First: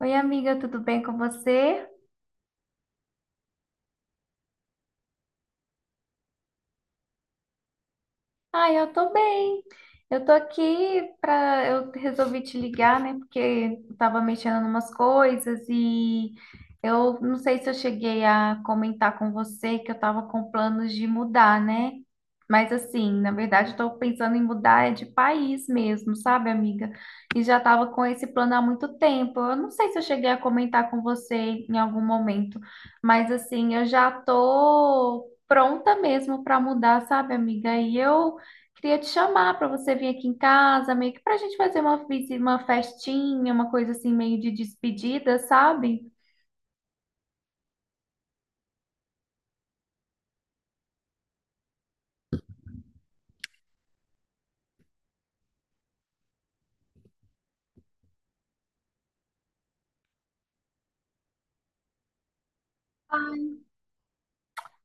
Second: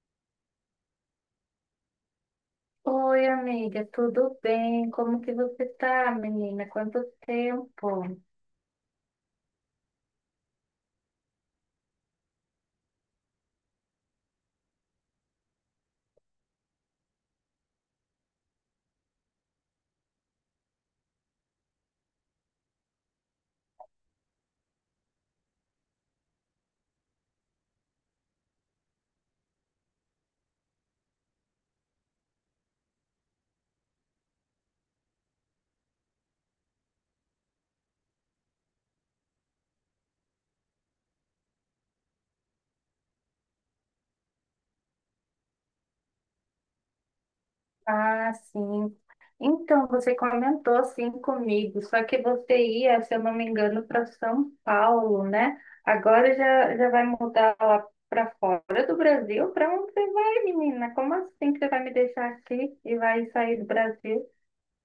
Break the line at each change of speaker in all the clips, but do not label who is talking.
Oi, amiga, tudo bem com você?
Oi, amiga, tudo bem? Como que você tá, menina? Quanto tempo?
Ai, eu tô bem. Eu tô aqui pra. Eu resolvi te ligar, né? Porque eu tava mexendo em umas coisas e eu não sei se eu cheguei a comentar com você que eu tava com planos de mudar, né? Mas assim, na verdade, eu tô pensando em mudar é de país mesmo, sabe, amiga? E já tava com esse plano há muito tempo. Eu não sei se eu cheguei a comentar com você em algum momento, mas assim, eu já tô pronta mesmo pra mudar, sabe, amiga? E eu queria te chamar para você vir aqui em casa, meio que para a gente fazer uma festinha, uma coisa assim, meio de despedida, sabe?
Ah, sim. Então, você comentou assim comigo, só que você ia, se eu não me engano, para São Paulo, né? Agora já vai mudar lá para fora do Brasil? Para onde você vai, menina? Como assim que você vai me deixar aqui e vai sair do Brasil?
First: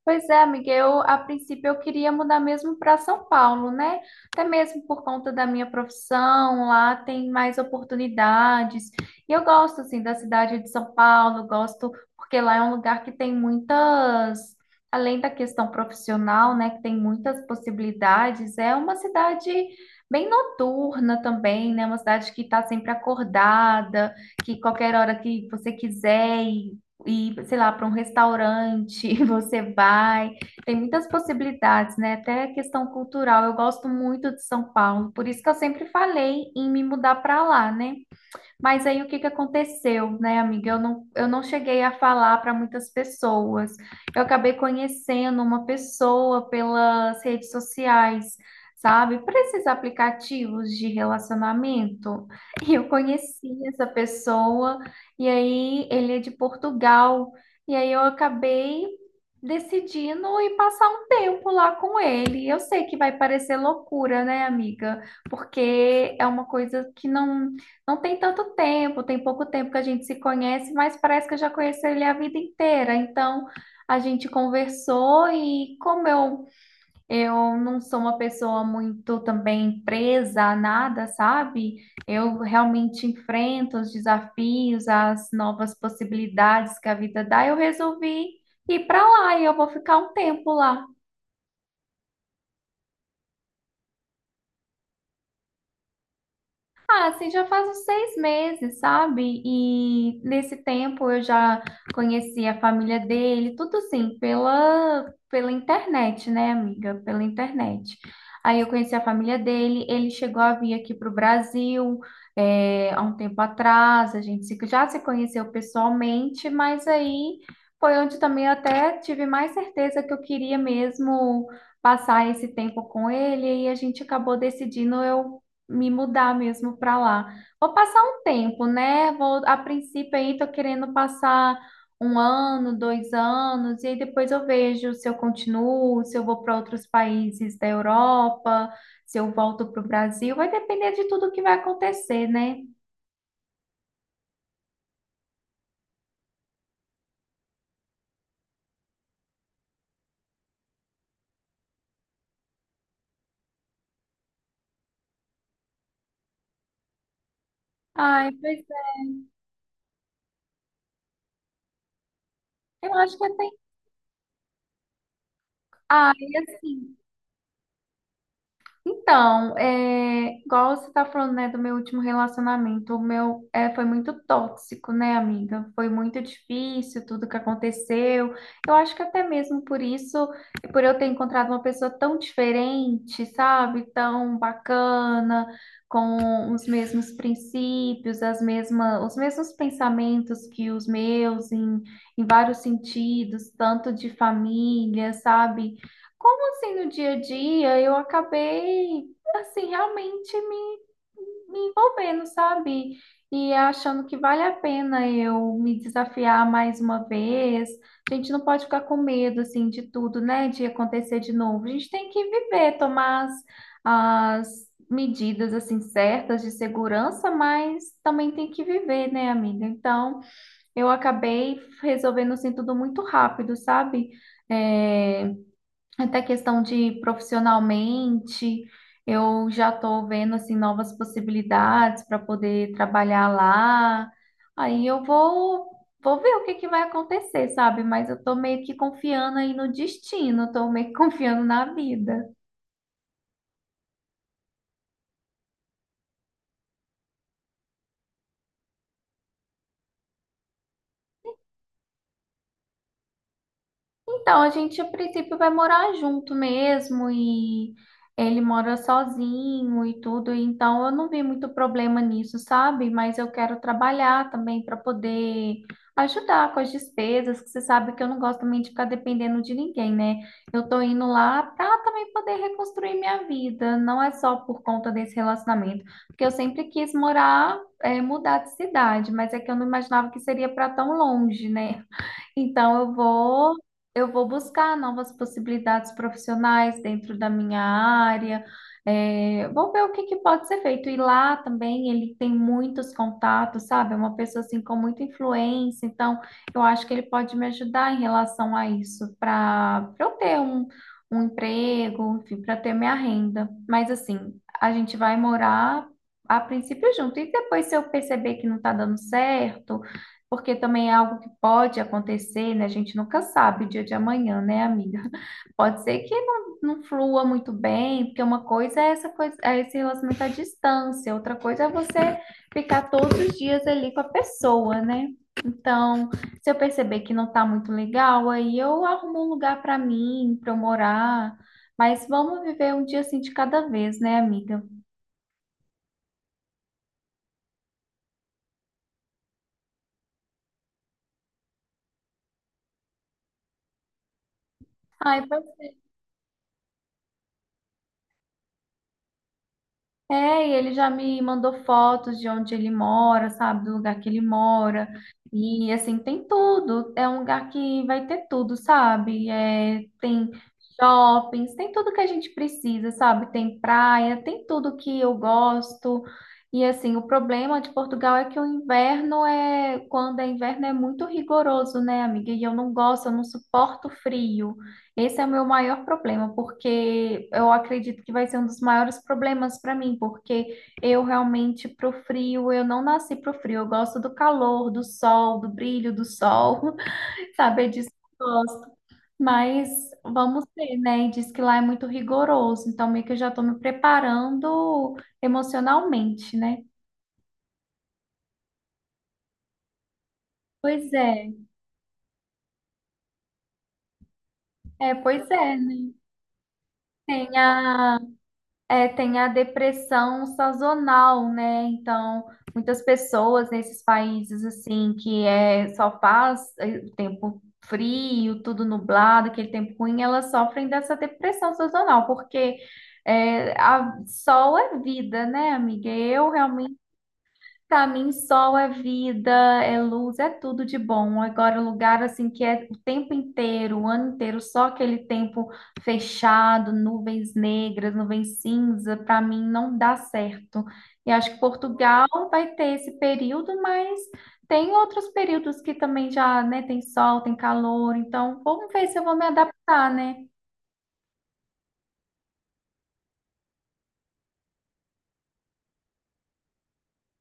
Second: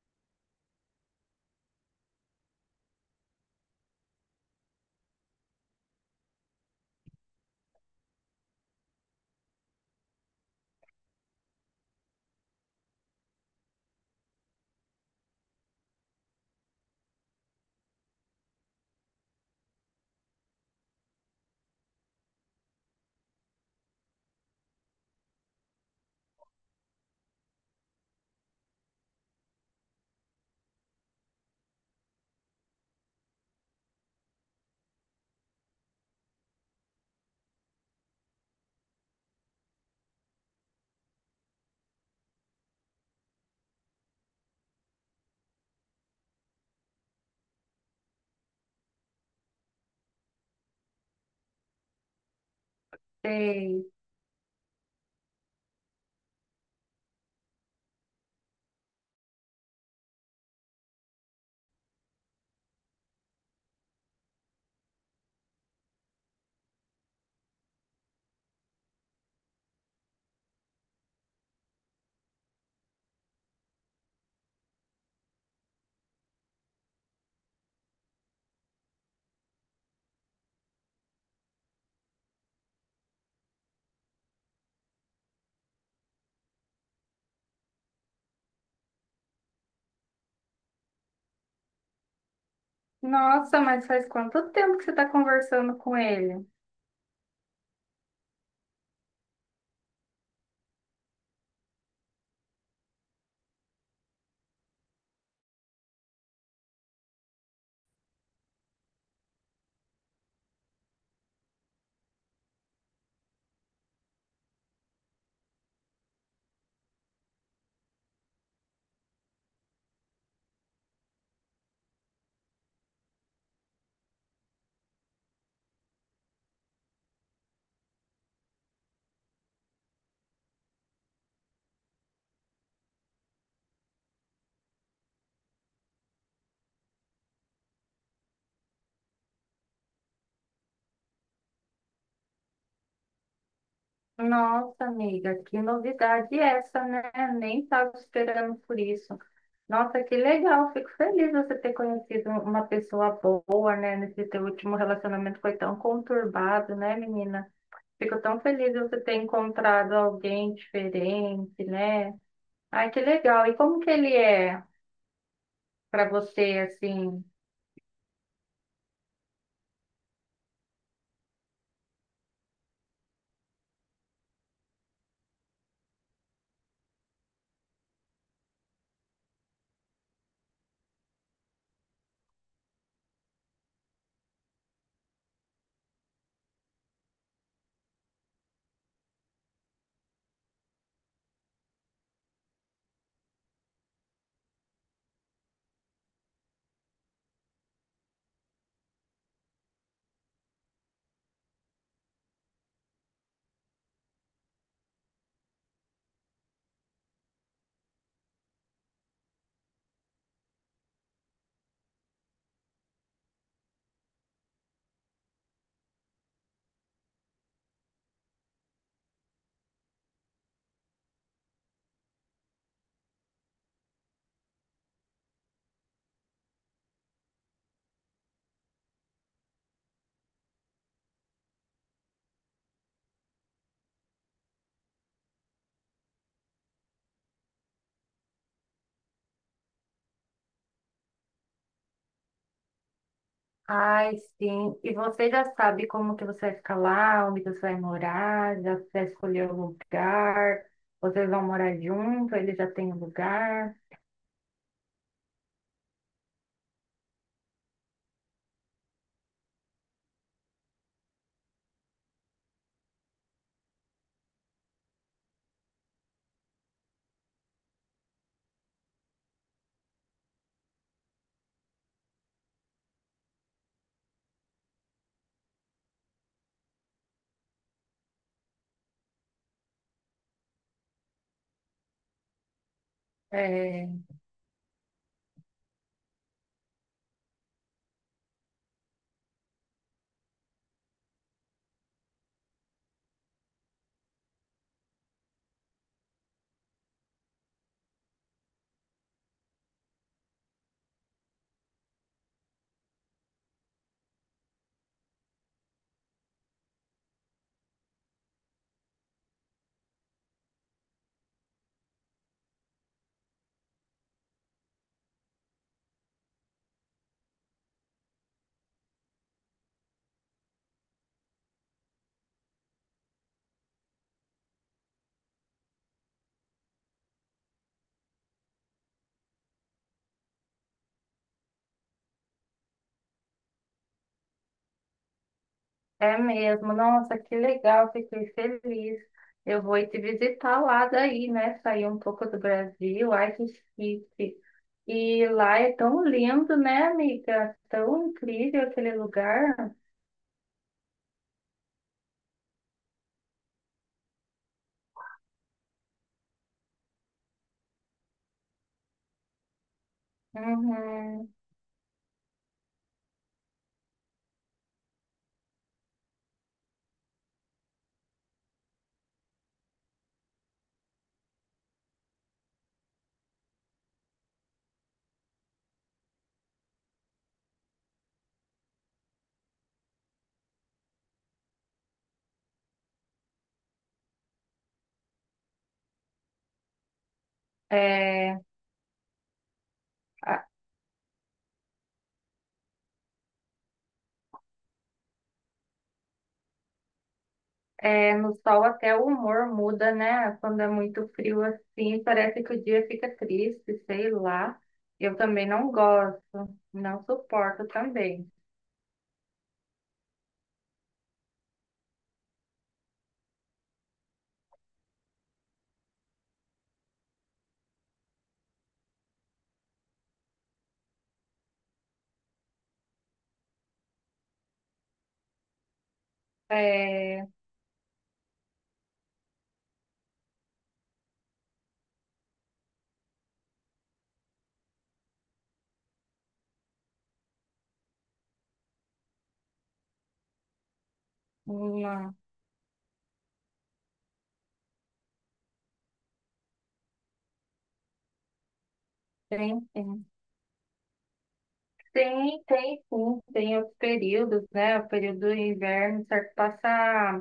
Pois é, amiga, eu a princípio eu queria mudar mesmo para São Paulo, né? Até mesmo por conta da minha profissão, lá tem mais oportunidades. E eu gosto assim da cidade de São Paulo, gosto porque lá é um lugar que além da questão profissional, né, que tem muitas possibilidades, é uma cidade bem noturna também, né? Uma cidade que está sempre acordada, que qualquer hora que você quiser ir, sei lá, para um restaurante, você vai. Tem muitas possibilidades, né? Até questão cultural. Eu gosto muito de São Paulo, por isso que eu sempre falei em me mudar para lá, né? Mas aí o que que aconteceu, né, amiga? Eu não cheguei a falar para muitas pessoas. Eu acabei conhecendo uma pessoa pelas redes sociais, sabe? Por esses aplicativos de relacionamento. E eu conheci essa
Sei.
pessoa, e aí ele é de Portugal. E aí eu acabei decidindo ir passar um tempo lá com ele. Eu sei que vai parecer loucura, né, amiga? Porque é uma coisa que não tem tanto tempo, tem pouco tempo que a gente se conhece, mas parece que eu já conheço ele a vida inteira. Então, a gente conversou e como eu não sou uma pessoa muito também presa a nada, sabe? Eu realmente enfrento os desafios, as novas possibilidades que a vida dá. Eu resolvi ir para lá e eu vou ficar um tempo lá.
Nossa, mas faz quanto tempo que você está conversando com ele?
Ah, assim, já faz uns 6 meses, sabe? E nesse tempo eu já conheci a família dele, tudo assim, pela internet, né, amiga? Pela internet. Aí eu conheci a família dele, ele chegou a vir aqui para o Brasil, há um tempo atrás, a gente já se conheceu pessoalmente, mas aí foi onde também eu até tive mais certeza que eu queria mesmo passar esse tempo com ele, e a gente acabou decidindo eu me mudar mesmo para lá. Vou passar um tempo, né? Vou, a princípio aí tô querendo passar um ano, 2 anos, e aí depois eu vejo se eu continuo, se eu vou para outros países da Europa, se eu volto para o Brasil. Vai depender de tudo que vai acontecer, né?
Nossa, amiga, que novidade essa, né? Nem estava esperando por isso. Nossa, que legal, fico feliz você ter conhecido uma pessoa boa, né? Nesse teu último relacionamento foi tão conturbado, né, menina? Fico
Ai,
tão
pois
feliz de você ter encontrado alguém diferente, né?
é.
Ai,
Eu
que
acho que
legal. E
até.
como que ele é para
Ai,
você,
assim.
assim?
Então, é, igual você tá falando, né, do meu último relacionamento, foi muito tóxico, né, amiga? Foi muito difícil tudo que aconteceu. Eu acho que até mesmo por isso, por eu ter encontrado uma pessoa tão diferente, sabe? Tão bacana, com os mesmos princípios, os mesmos pensamentos que os meus, em vários sentidos, tanto de família, sabe? Como assim no dia a dia eu acabei assim realmente me envolvendo, sabe? E achando que vale a pena eu me desafiar mais uma vez. A gente não pode ficar com medo assim de tudo, né? De acontecer de novo. A gente tem que viver, tomar as medidas assim certas de segurança, mas também tem que viver, né, amiga? Então, eu acabei resolvendo assim tudo muito rápido, sabe? É, até questão de profissionalmente, eu já estou vendo assim novas possibilidades para poder trabalhar lá. Aí eu vou ver o que que vai acontecer, sabe? Mas eu tô meio que confiando aí no destino, tô meio que confiando na vida.
Ai, sim. E você já sabe como que você vai ficar lá, onde você vai morar, já você escolheu o lugar, vocês vão morar junto, ele já tem o lugar.
Então, a gente a princípio vai morar junto mesmo e ele mora sozinho e tudo, então eu não vi muito problema nisso, sabe? Mas eu quero trabalhar também para poder ajudar com as despesas, que você sabe que eu não gosto também de ficar dependendo de ninguém, né? Eu tô indo lá para também poder reconstruir minha vida, não é só por conta desse relacionamento, porque eu sempre quis morar, mudar de cidade, mas é que eu não imaginava que seria para tão longe, né? Então eu vou
É,
eu vou buscar novas possibilidades profissionais dentro da minha área. É, vou ver o que que pode ser feito. E lá também ele tem muitos contatos, sabe? É uma pessoa assim com muita influência. Então, eu acho que ele pode me ajudar em relação a isso, para eu ter um emprego, enfim, para ter minha renda. Mas assim, a gente vai morar a princípio junto. E depois, se eu perceber que não está dando certo, porque também é algo que pode acontecer, né? A gente nunca sabe o dia de amanhã, né, amiga? Pode ser que não flua muito bem, porque uma coisa é esse relacionamento à distância, outra coisa é você ficar todos os dias ali com a pessoa, né? Então, se eu perceber que não tá muito legal, aí eu arrumo um lugar para mim, para eu morar. Mas vamos viver um dia assim de cada vez, né, amiga?
é mesmo. Nossa, que legal, fiquei feliz. Eu vou ir te visitar lá daí, né? Sair um pouco do Brasil. Ai, que chique.
Ai,
E lá é tão lindo, né, amiga? Tão incrível aquele lugar.
é, e ele já me mandou fotos de onde ele mora, sabe, do lugar que ele mora. E assim, tem tudo. É um lugar que vai ter tudo, sabe? É, tem
Uhum.
shoppings, tem tudo que a gente precisa, sabe? Tem praia, tem tudo que eu gosto. E assim, o problema de Portugal é que o inverno é, quando é inverno é muito rigoroso, né, amiga? E eu não gosto, eu não suporto frio. Esse é o meu maior problema, porque eu acredito que vai ser um dos maiores problemas para mim, porque eu realmente pro frio, eu não nasci pro frio, eu gosto do calor, do sol, do brilho do sol, sabe? É disso que eu
É,
gosto. Mas vamos ver, né? E diz que lá é muito rigoroso, então meio que eu já estou me preparando emocionalmente, né?
é, no sol até o humor muda, né? Quando é
Pois
muito
é,
frio assim, parece que o dia fica triste, sei lá.
é,
Eu
pois
também
é,
não
né?
gosto, não
Tem
suporto
a
também.
É, tem a depressão sazonal, né? Então, muitas pessoas nesses países assim que é só faz o tempo frio, tudo nublado, aquele tempo ruim, elas sofrem dessa depressão sazonal, porque é, sol é vida, né, amiga? Eu realmente
É,
para mim, sol é vida, é luz, é tudo de bom. Agora, um lugar assim que é o tempo inteiro, o ano inteiro, só aquele tempo fechado, nuvens negras, nuvens cinza, para mim não dá certo. E acho que Portugal
não,
vai ter esse período, mas tem outros períodos que também já, né, tem sol, tem calor. Então, vamos ver se eu vou me
tem,
adaptar,
tem,
né?
tem, tem, sim, tem os períodos, né? O período do inverno, certo? Passa.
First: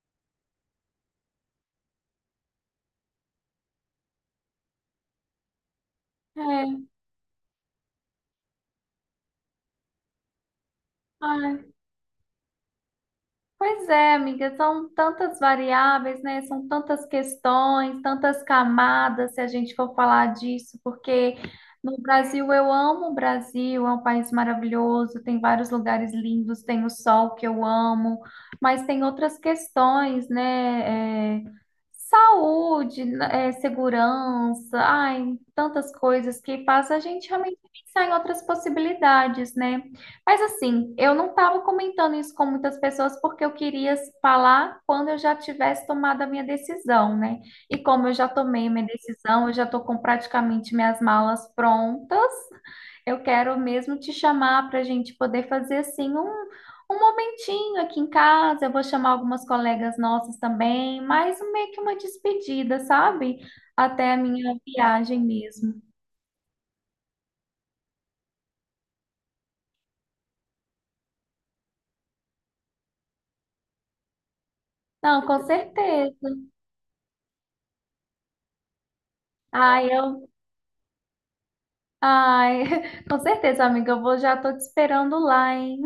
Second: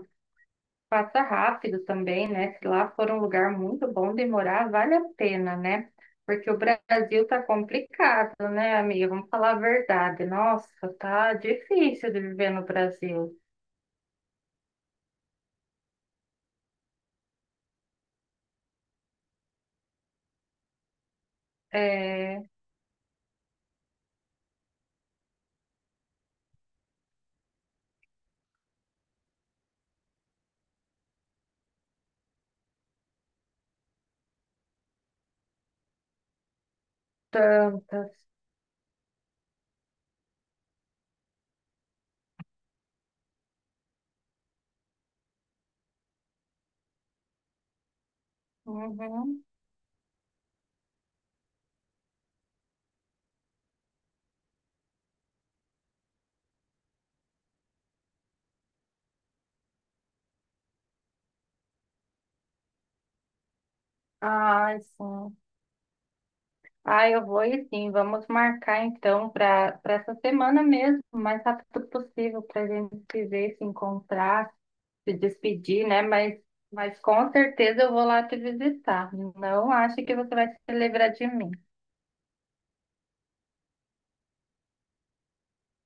Passa rápido também, né? Se lá for um lugar muito bom de morar, vale a pena, né? Porque o
É,
Brasil tá complicado, né, amiga? Vamos falar a verdade. Nossa, tá
ai,
difícil de viver no Brasil.
pois é, amiga, são tantas variáveis, né? São tantas questões, tantas camadas, se a gente for falar disso, porque no
É,
Brasil eu amo o Brasil, é um país maravilhoso, tem vários lugares lindos, tem o sol que eu amo, mas tem outras questões, né? É, saúde, né, é, segurança, ai, tantas coisas que faz a gente realmente pensar em
tantas.
outras possibilidades, né? Mas assim, eu não estava comentando isso com muitas pessoas porque eu queria falar quando eu já tivesse tomado a minha decisão, né? E como eu já tomei a minha
Uhum.
decisão, eu já estou com praticamente minhas malas prontas, eu quero mesmo te chamar para a gente poder fazer assim um momentinho aqui em casa. Eu vou chamar algumas colegas nossas também, mais meio que uma despedida, sabe? Até a minha
Ai,
viagem
sim.
mesmo.
Ai, eu vou e sim. Vamos marcar então para essa semana mesmo, o mais rápido possível, para a gente se ver, se encontrar, se
Não, com
despedir, né?
certeza.
Mas com certeza eu vou lá te visitar. Não
Ah,
ache que
eu
você vai se lembrar de mim.
Ai, com certeza, amiga, eu vou, já tô te esperando lá, hein?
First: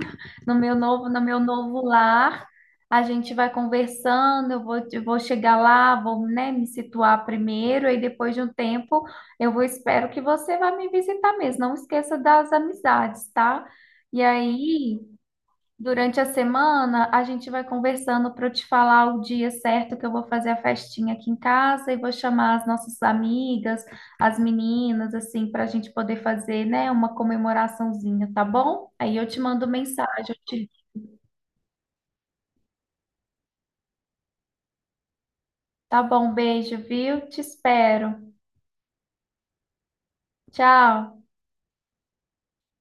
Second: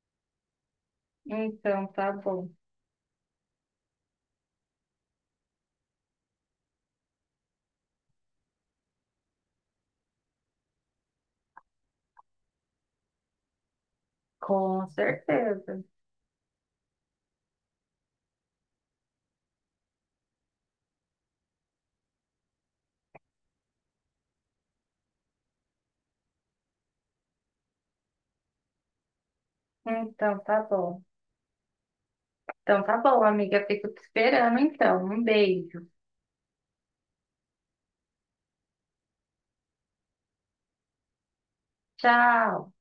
No meu novo, no meu novo
Então, tá
lar.
bom.
A gente vai conversando, eu vou chegar lá, vou, né, me situar primeiro, e depois de um tempo eu vou, espero que você vá me visitar mesmo. Não esqueça das amizades, tá? E
Com
aí,
certeza.
durante a semana, a gente vai conversando para eu te falar o dia certo que eu vou fazer a festinha aqui em casa e vou chamar as nossas amigas, as meninas, assim, para a gente poder fazer, né, uma comemoraçãozinha, tá bom? Aí eu te mando mensagem.
Então, tá bom. Então, tá bom, amiga. Fico te esperando, então. Um beijo.
Tá bom, beijo, viu? Te espero. Tchau.
Tchau.